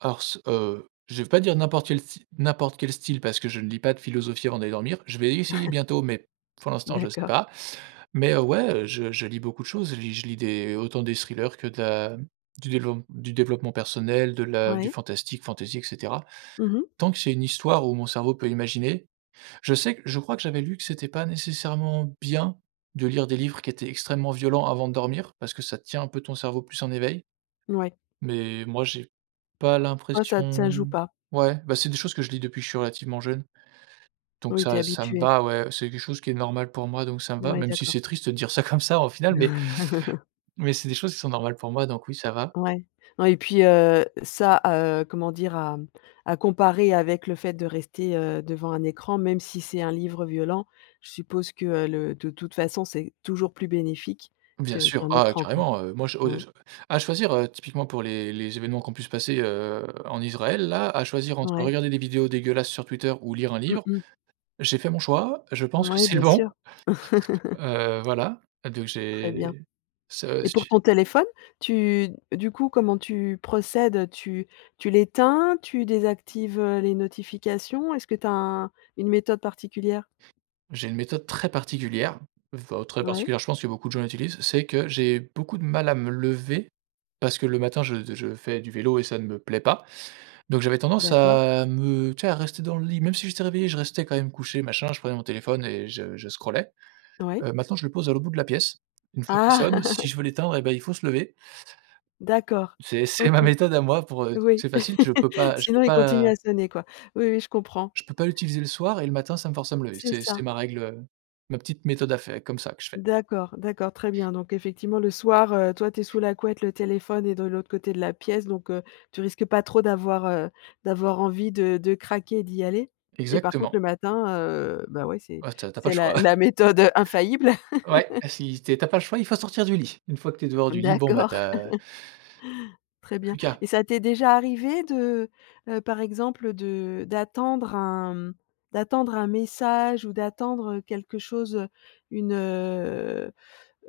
Hors ce, heu, je vais pas dire n'importe quel sty n'importe quel style, parce que je ne lis pas de philosophie avant d'aller dormir, je vais essayer bientôt, mais pour l'instant, je sais D'accord. pas. Mais, heu, ouais, je je lis beaucoup de choses, je lis je lis des autant des thrillers que de la du développe du développement personnel, de la du Ouais. fantastique, fantaisie, et cetera. Mmh mh. Tant que c'est une histoire où mon cerveau peut imaginer, je sais que je crois que j'avais lu que c'était pas nécessairement bien de lire des livres qui étaient extrêmement violents avant de dormir, parce que ça tient un peu ton cerveau plus en éveil. Ouais. Mais moi j'ai pas Toi ça te ça l'impression joue pas? ouais bah, c'est des choses que je lis, depuis que je suis relativement jeune, donc Oui, tu es ça ça me habitué. va ouais, c'est quelque chose qui est normal pour moi donc ça me va Ouais, même si d'accord. c'est triste de dire ça comme ça au final, mais mais c'est des choses qui sont normales pour moi donc oui ça va. Ouais, ouais et puis, heu, ça, heu comment dire à, mmh, à comparer avec le fait de rester, heu, devant un écran, même si c'est un livre violent, je suppose que, heu, le de toute façon c'est toujours plus bénéfique Bien que sûr, qu'un oh ouais écran quoi. carrément, heu, moi je o Mmh. je à choisir, heu, typiquement pour les les événements qui ont pu se passer, heu, en Israël là, à choisir entre Oui. regarder des vidéos dégueulasses sur Twitter ou lire un Mmh livre, mh. j'ai fait mon choix, je pense que Ouais c'est bien sûr. bon. Heu, voilà. Donc Très bien. j'ai ça Et pour j'ai ton téléphone tu du coup comment tu procèdes, heu? Tu tu l'éteins, tu désactives, heu, les notifications? Est-ce que tu as un une méthode particulière? J'ai une méthode très particulière enfin très Ouais. particulière, je pense que beaucoup de gens utilisent, c'est que j'ai beaucoup de mal à me lever parce que le matin je je fais du vélo et ça ne me plaît pas. Donc j'avais tendance D'accord. à me tu sais à rester dans le lit, même si j'étais réveillé je restais quand même couché machin, je prenais mon téléphone et je je scrollais. Oui. Heu, maintenant je le pose à l'autre bout de la pièce, une fois qu'il Ah. sonne, si je veux l'éteindre, eh ben, il faut se lever D'accord, c'est c'est OK. ma méthode à moi pour, heu Oui, c'est facile, je peux pas je peux sinon il continue pas à sonner quoi. Oui, oui je comprends. je peux pas l'utiliser le soir et le matin ça me force à me lever, C'est c'est ça. c'est ma règle, heu, ma petite méthode à faire comme ça que je fais. D'accord, d'accord, très bien. Donc effectivement, le soir, heu, toi, tu es sous la couette, le téléphone est de l'autre côté de la pièce, donc heu, tu risques pas trop d'avoir, heu, d'avoir envie de de craquer et d'y aller et par contre, Exactement. le matin, heu, bah, ouais c'est Ah tu as tu as pas le c'est choix. la la méthode, heu, infaillible. Ouais et si tu es tu as pas le choix, il faut sortir du lit. Une fois que tu es dehors du lit, bon bah tu D'accord. as Très bien plus qu'à. et ça t'est déjà arrivé de, heu, heu, par exemple de d'attendre un m d'attendre un message ou d'attendre, heu, quelque chose, heu, une, heu,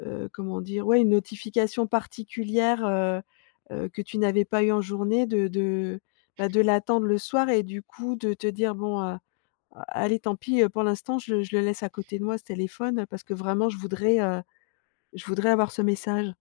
heu, comment dire? Ouais une notification particulière, heu, heu, que tu n'avais pas eu en journée de de, bah de l'attendre le soir et du coup de te dire: «Bon, heu, allez tant pis, heu, pour l'instant je le je le laisse à côté de moi ce téléphone, parce que vraiment je voudrais, heu, je voudrais avoir ce message»?